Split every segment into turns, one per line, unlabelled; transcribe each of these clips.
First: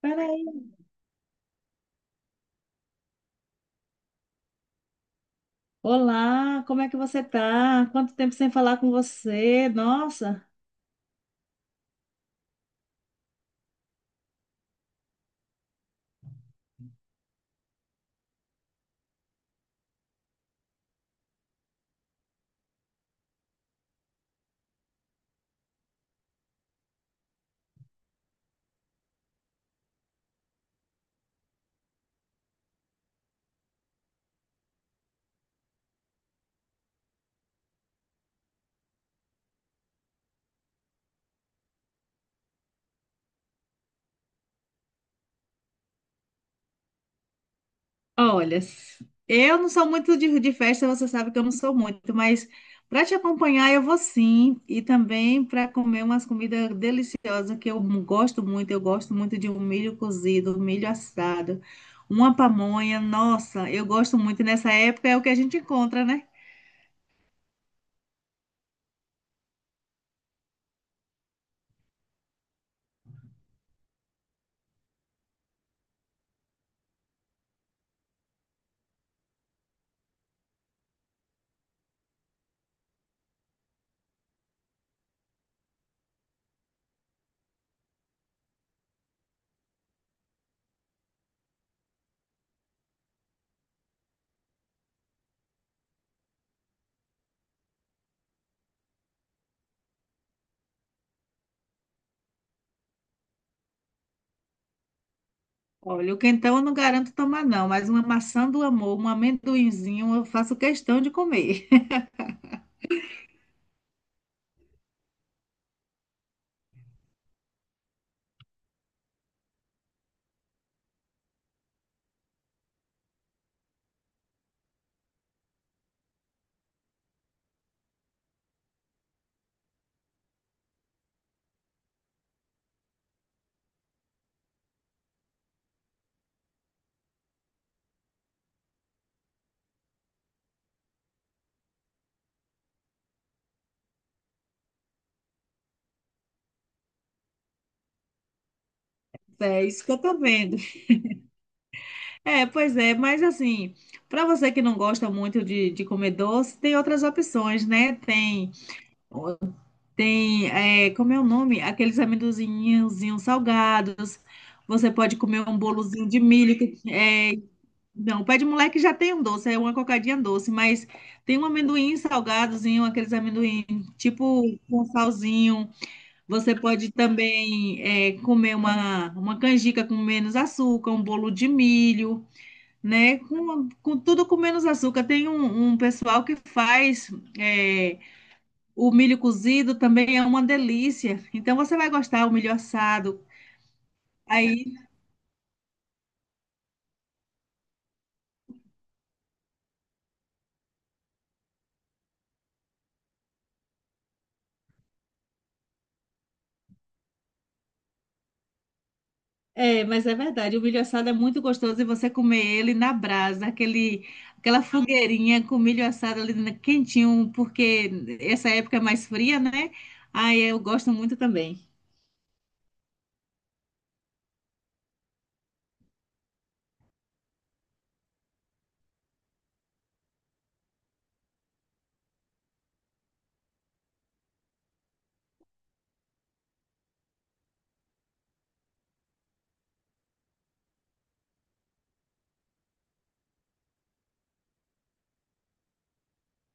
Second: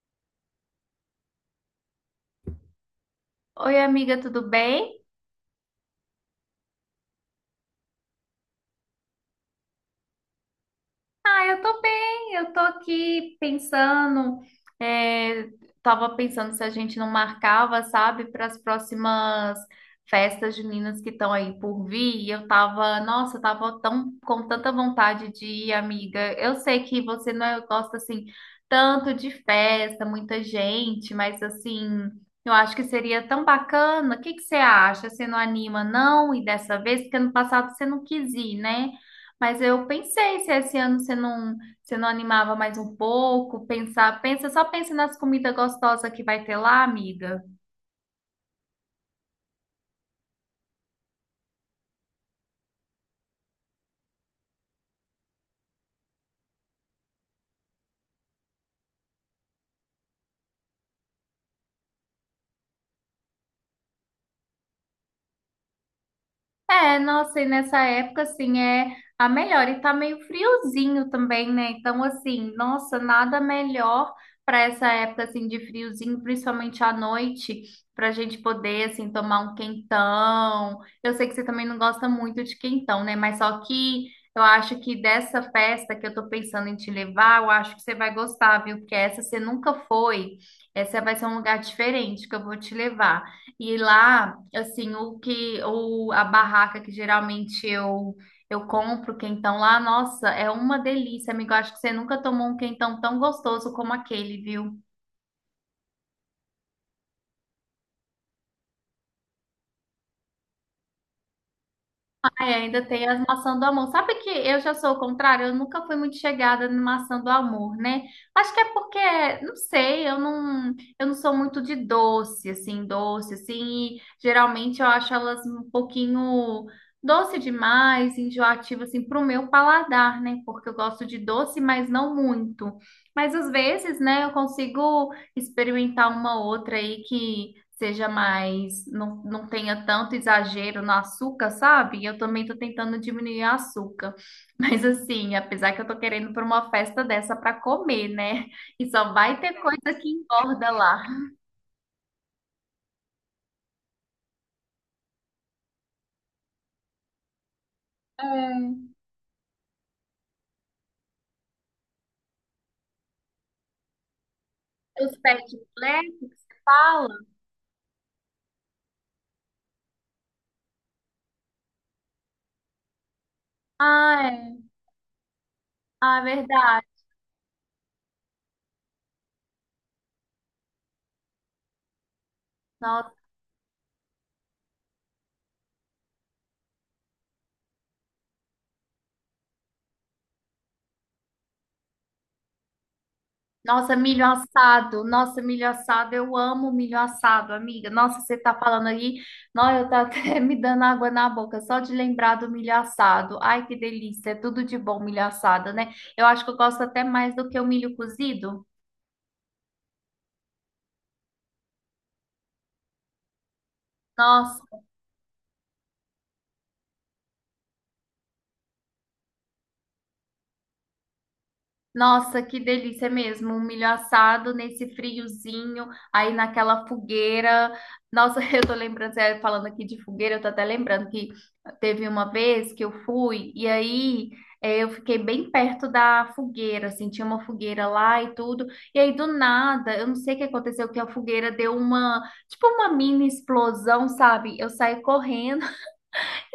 Peraí.
Oi, amiga, tudo bem?
Olá, como é que você tá? Quanto tempo sem falar com você? Nossa.
Ah, eu tô bem. Eu tô aqui pensando, é, tava pensando se a gente não marcava, sabe, para as próximas festas juninas que estão aí por vir. E eu tava, nossa, eu tava tão com tanta vontade de ir, amiga. Eu sei que você não é- gosta assim tanto de festa, muita gente, mas assim, eu acho que seria tão bacana. O que que você acha? Você não anima, não? E dessa vez, porque ano passado você não quis ir, né? Mas eu pensei se esse ano você não animava mais um pouco, pensa, só pensa nas comidas gostosas que vai ter lá, amiga.
Olha, eu não sou muito de festa, você sabe que eu não sou muito, mas para te acompanhar eu vou sim, e também para comer umas comidas deliciosas que eu gosto muito. Eu gosto muito de um milho cozido, um milho assado, uma pamonha. Nossa, eu gosto muito. E nessa época é o que a gente encontra, né?
É, nossa, e nessa época, assim, é a melhor. E tá meio friozinho também, né? Então, assim, nossa, nada melhor para essa época, assim, de friozinho, principalmente à noite, pra gente poder, assim, tomar um quentão. Eu sei que você também não gosta muito de quentão, né? Mas só que eu acho que dessa festa que eu tô pensando em te levar, eu acho que você vai gostar, viu? Porque essa você nunca foi. Essa vai ser um lugar diferente que eu vou te levar. E lá, assim, a barraca que geralmente eu compro quentão lá, nossa, é uma delícia, amigo. Eu acho que você nunca tomou um quentão tão gostoso como aquele, viu?
Olha, o quentão eu não garanto tomar, não, mas uma maçã do amor, um amendoinzinho, eu faço questão de comer.
Ai, ainda tem as maçãs do amor. Sabe que eu já sou o contrário? Eu nunca fui muito chegada na maçã do amor, né? Acho que é porque, não sei, eu não sou muito de doce, assim, e geralmente eu acho elas um pouquinho doce demais, enjoativa, assim, pro meu paladar, né? Porque eu gosto de doce, mas não muito. Mas às vezes, né, eu consigo experimentar uma outra aí que seja mais, não, não tenha tanto exagero no açúcar, sabe? Eu também tô tentando diminuir o açúcar. Mas assim, apesar que eu tô querendo para uma festa dessa para comer, né? E só vai ter
É isso que
coisa
eu
que
tô vendo.
engorda lá.
É, pois é, mas assim, para você que não gosta muito de comer doce, tem outras opções, né? Tem, como é o nome? Aqueles amendozinhos salgados. Você pode
Os pet
comer um bolozinho
flags
de
que
milho.
você fala?
Não, o pé de moleque já tem um doce, é uma cocadinha doce, mas tem um amendoim salgadozinho, aqueles amendoim
Ah,
tipo
é.
com salzinho.
Ah, é
Você
verdade.
pode também comer uma canjica com menos açúcar, um bolo de milho, né? Com tudo com menos açúcar. Tem um pessoal que faz é, o milho cozido também é uma delícia. Então você vai gostar o milho assado.
Nossa, milho
Aí,
assado. Nossa, milho assado. Eu amo milho assado, amiga. Nossa, você tá falando aí. Nossa, eu tá até me dando água na boca só de lembrar do milho assado. Ai, que delícia. É tudo de bom milho assado, né? Eu acho que eu gosto até mais do que o milho cozido.
é, mas é verdade, o milho assado é muito gostoso e você comer ele na brasa, aquele, aquela
Nossa.
fogueirinha com milho assado ali na- quentinho, porque essa época é mais fria, né? Aí eu gosto muito também.
Nossa, que delícia mesmo, um milho assado nesse friozinho, aí naquela fogueira. Nossa, eu tô lembrando, você falando aqui de fogueira, eu tô até lembrando que teve uma vez que eu fui e aí eu fiquei bem perto da fogueira, assim, tinha uma fogueira lá e tudo. E aí do nada, eu não sei o que aconteceu, que a fogueira deu uma, tipo uma mini explosão, sabe? Eu saí correndo.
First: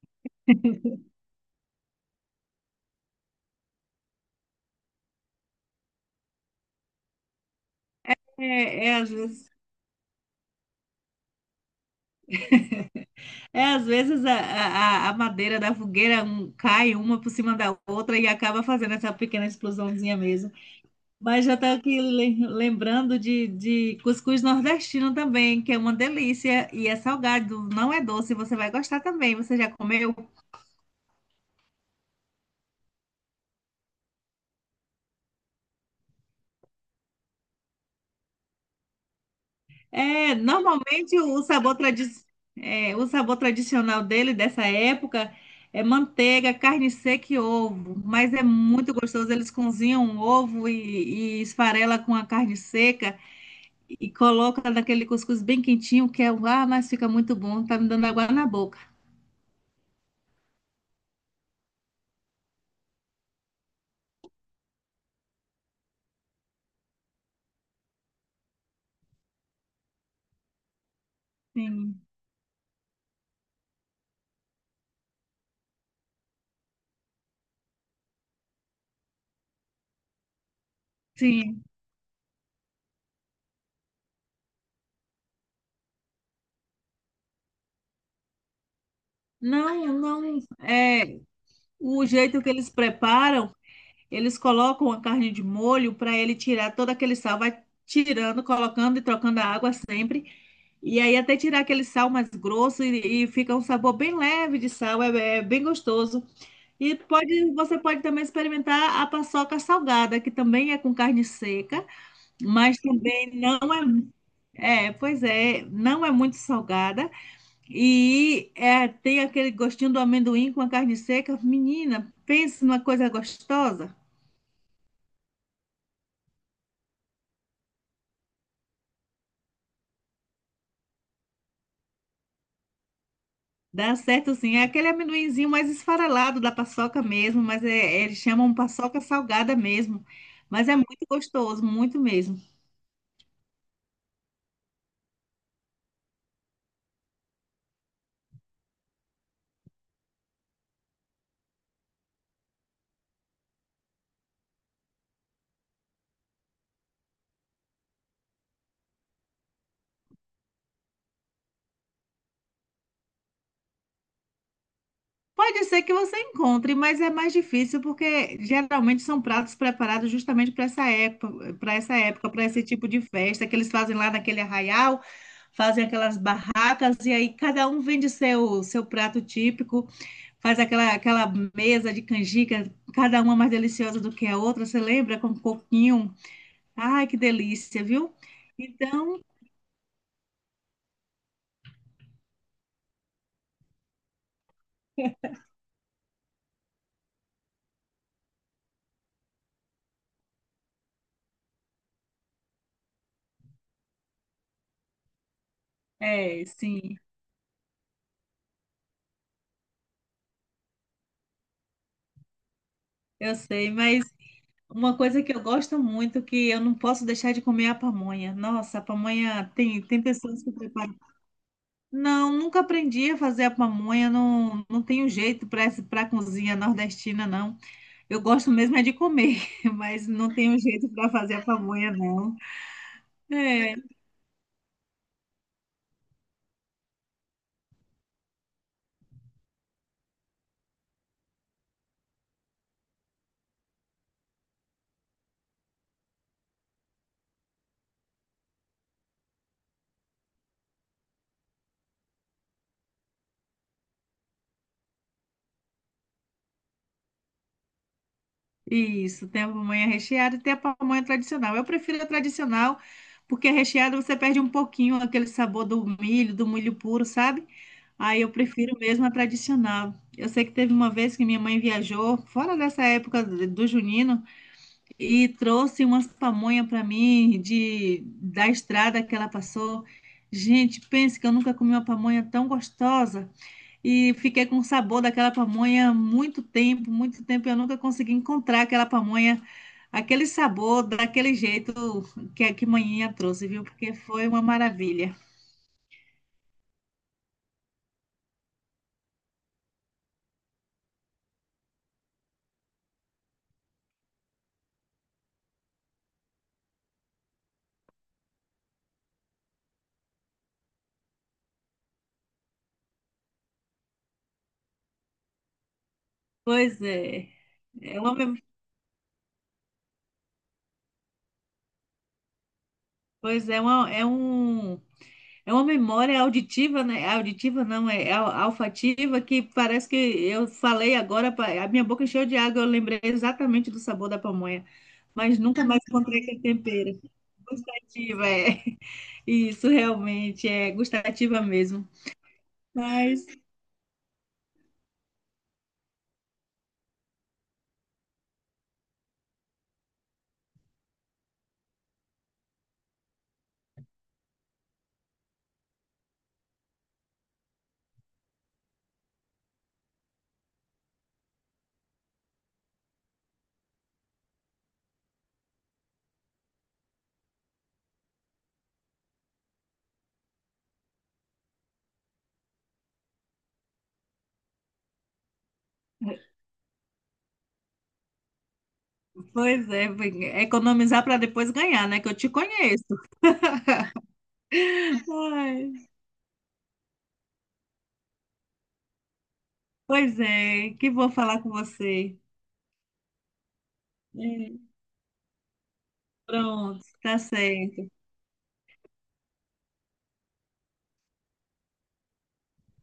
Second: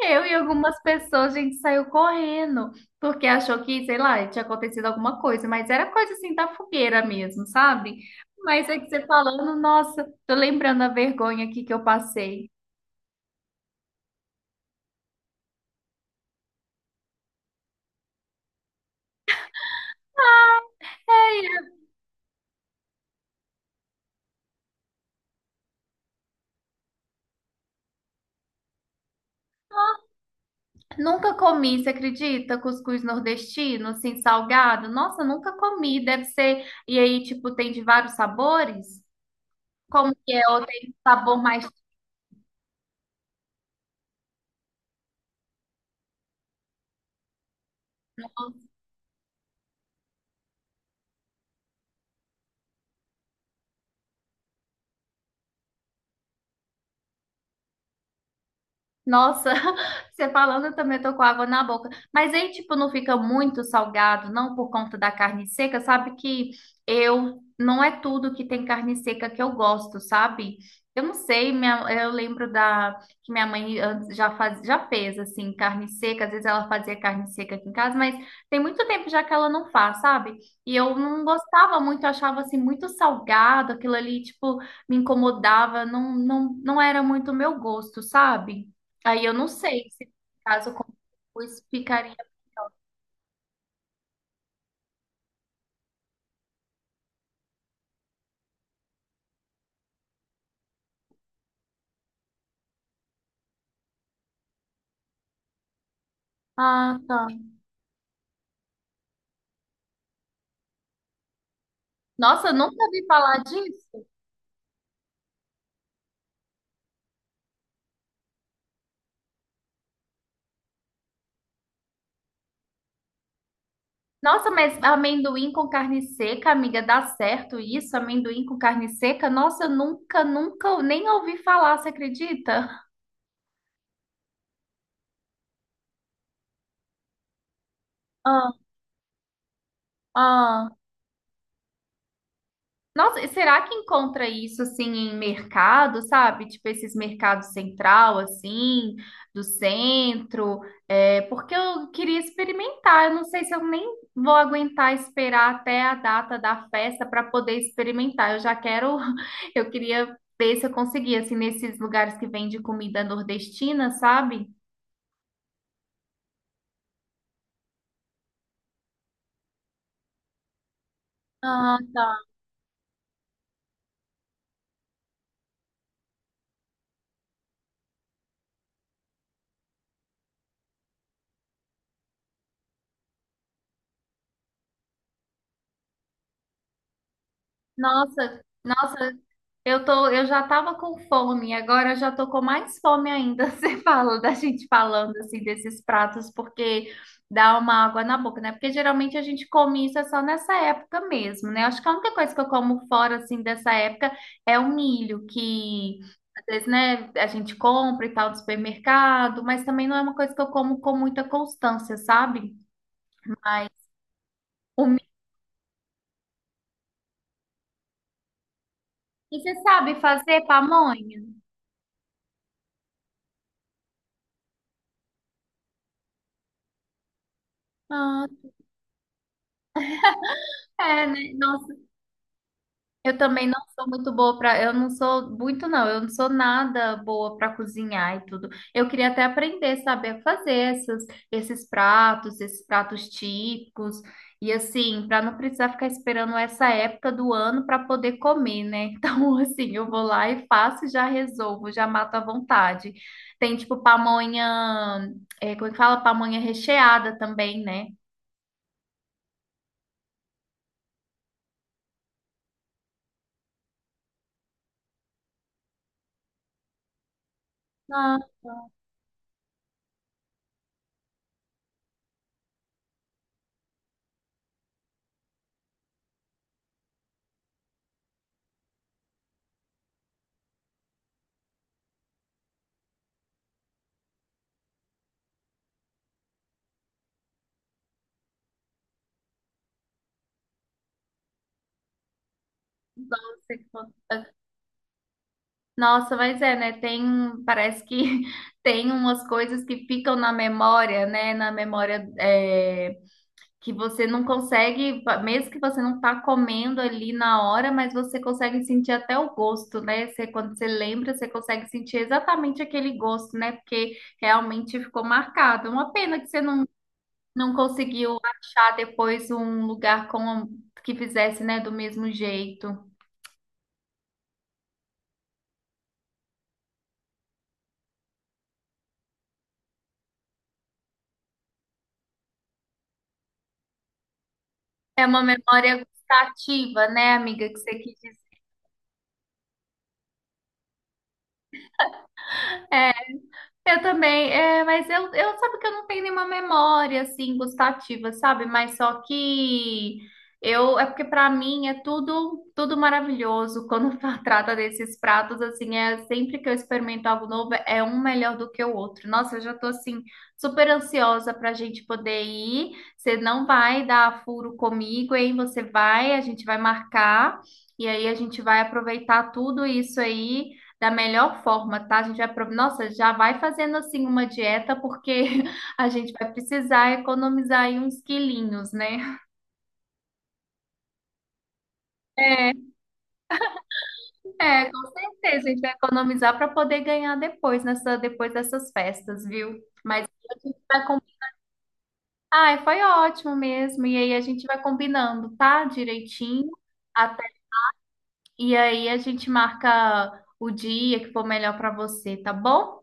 Eu e algumas pessoas, a gente saiu correndo, porque achou que, sei lá, tinha acontecido alguma coisa, mas era coisa assim da fogueira mesmo, sabe? Mas é
É,
que você falando, nossa, tô lembrando a vergonha aqui que eu passei.
é, às vezes a madeira da fogueira um- cai uma por cima da outra e acaba fazendo essa pequena explosãozinha mesmo. Mas já estou
É,
aqui le- lembrando de cuscuz nordestino também, que é uma delícia e é salgado, não é doce. Você vai gostar também. Você já comeu?
nunca comi, você acredita? Cuscuz nordestino, assim, salgado? Nossa, nunca comi, deve ser. E aí, tipo, tem de vários sabores? Como que
É,
é? Ou tem
normalmente
sabor
o
mais.
sabor, tradi é, o sabor tradicional dele, dessa época, é manteiga, carne seca e ovo. Mas é muito gostoso. Eles cozinham o ovo e esfarela com a carne seca e coloca naquele cuscuz bem quentinho, que é, ah, mas fica muito bom. Tá me dando água na boca.
Nossa, você falando, eu também tô com água na boca. Mas aí, tipo, não fica muito salgado, não por conta da carne seca. Sabe que eu não é tudo que tem carne seca que eu gosto, sabe? Eu não sei,
Sim,
eu lembro da que minha mãe antes já fez assim carne seca. Às vezes ela fazia carne seca aqui em casa, mas tem muito tempo já que ela não faz, sabe? E eu não
sim.
gostava muito, eu achava assim muito salgado, aquilo ali, tipo, me incomodava. Não, não, não era muito o meu gosto, sabe? Aí eu não
Não,
sei se
não.
caso com
É,
cuscuz
o
ficaria.
jeito que eles preparam. Eles colocam a carne de molho para ele tirar todo aquele sal, vai tirando, colocando e trocando a água sempre. E aí até tirar aquele sal mais grosso e fica um sabor bem leve de sal, é, é bem gostoso. E
Ah, tá.
pode, você pode também experimentar a paçoca salgada, que também é com carne seca,
Nossa, eu
mas
nunca ouvi
também
falar
não
disso.
é, é, pois é, não é muito salgada. E é, tem aquele gostinho do amendoim com a carne seca. Menina, pense numa coisa gostosa.
Nossa, mas amendoim com carne seca, amiga, dá certo isso? Amendoim com carne seca? Nossa, eu nunca, nunca nem ouvi falar, você acredita?
Dá certo sim. É aquele amendoinzinho mais esfarelado da paçoca mesmo, mas é, é, eles
Ah,
chamam paçoca salgada mesmo. Mas
ah.
é muito gostoso, muito mesmo.
Nossa, e será que encontra isso assim em mercado, sabe? Tipo esses mercados central, assim, do centro? É, porque eu queria experimentar. Eu não sei se eu nem vou aguentar esperar até a data da festa para poder experimentar. Eu já quero, eu queria ver se eu conseguia, assim, nesses lugares que vende comida nordestina, sabe?
Pode ser que você encontre, mas é mais difícil porque geralmente são pratos preparados justamente para essa época, para
Ah,
essa
tá.
época, para esse tipo de festa que eles fazem lá naquele arraial, fazem aquelas barracas e aí cada um vende seu prato típico, faz aquela aquela mesa de canjica, cada uma mais deliciosa do que a outra. Você lembra com um coquinho? Ai, que delícia, viu?
Nossa, nossa.
Então,
Eu já tava com fome, agora eu já tô com mais fome ainda. Você fala da gente falando assim desses pratos, porque dá uma água na boca, né? Porque geralmente a gente come isso é só nessa época mesmo, né? Acho que a única coisa que eu como fora assim dessa época é o milho, que às
é,
vezes,
sim,
né, a gente compra e tal no supermercado, mas também não é uma coisa que eu como com muita constância, sabe?
eu
Mas
sei, mas
o
uma
milho,
coisa que eu gosto muito, que eu não posso deixar de comer é a pamonha. Nossa, a
e
pamonha
você
tem,
sabe
tem pessoas
fazer
que preparam.
pamonha?
Não, nunca aprendi a fazer a pamonha, não, não tenho jeito para para cozinha nordestina, não. Eu
Ah,
gosto mesmo é de comer, mas não tenho jeito
é,
para
né?
fazer a
Nossa,
pamonha, não.
eu também não
É,
sou muito boa para, eu não sou nada boa para cozinhar e tudo. Eu queria até aprender, saber fazer esses pratos típicos e assim, para não precisar ficar esperando essa época do ano para poder comer, né? Então, assim, eu vou lá e faço, e já resolvo, já mato à vontade. Tem tipo pamonha, é, como é que fala? Pamonha recheada também, né?
isso, tem a pamonha recheada e tem a pamonha tradicional. Eu prefiro a tradicional, porque a recheada você perde um pouquinho aquele sabor do milho puro, sabe?
Ah,
Aí eu prefiro mesmo a tradicional. Eu sei que teve uma vez que minha mãe viajou, fora dessa época do junino, e trouxe umas pamonha para mim de da estrada que ela passou. Gente, pense que eu nunca comi uma pamonha tão gostosa e fiquei com o sabor daquela pamonha muito tempo, muito tempo. Eu nunca consegui encontrar aquela pamonha, aquele sabor, daquele jeito que a que manhinha trouxe, viu?
doce.
Porque foi uma maravilha.
Nossa, mas é, né? Tem, parece que tem umas coisas que ficam na memória, né? Na memória é, que você não consegue, mesmo que você não tá comendo ali na hora, mas você consegue sentir até o gosto, né? Você, quando você lembra, você consegue sentir exatamente aquele gosto, né? Porque realmente ficou marcado. Uma pena que você não,
Pois é,
não
é uma,
conseguiu
mem-
achar depois um lugar com que fizesse, né, do mesmo jeito.
pois é, uma, é um é uma memória auditiva, né? É auditiva não, é al- olfativa que parece que eu falei agora, pa- a minha boca encheu de água, eu lembrei exatamente do sabor da pamonha,
É uma
mas nunca mais
memória
encontrei aquele
gustativa,
tempero.
né, amiga, que você quis dizer.
Gustativa, é. Isso realmente é gustativa mesmo. Mas,
Eu também, é, mas eu sabe que eu não tenho nenhuma memória assim gustativa, sabe? Mas só que eu é porque pra mim é tudo maravilhoso quando trata desses pratos assim, é sempre que eu experimento algo novo é um melhor do que o outro. Nossa, eu já tô assim super ansiosa pra gente poder ir. Você não vai dar furo comigo, hein? Você vai, a gente vai marcar e aí a gente vai aproveitar tudo isso aí da melhor forma, tá? A gente vai, pro- nossa, já vai fazendo assim uma dieta porque a gente vai precisar economizar aí uns quilinhos, né?
pois é, economizar para depois ganhar, né? Que eu te
É,
conheço.
com certeza, a gente vai
Ai,
economizar para poder ganhar depois nessa depois dessas festas, viu? Mas
pois
a gente
é,
vai
que vou
combinar.
falar com você.
Ai, foi ótimo mesmo. E aí a gente vai
É,
combinando, tá? Direitinho.
pronto, tá
Até...
certo.
E aí a gente marca o dia que for melhor para você, tá bom?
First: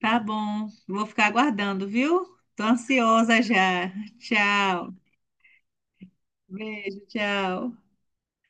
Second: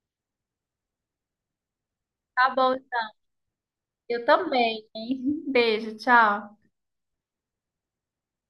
Tá bom. Vou ficar aguardando, viu?
Tá
Tô
bom.
ansiosa já.
Eu também,
Tchau.
hein? Beijo, tchau.
Beijo, tchau.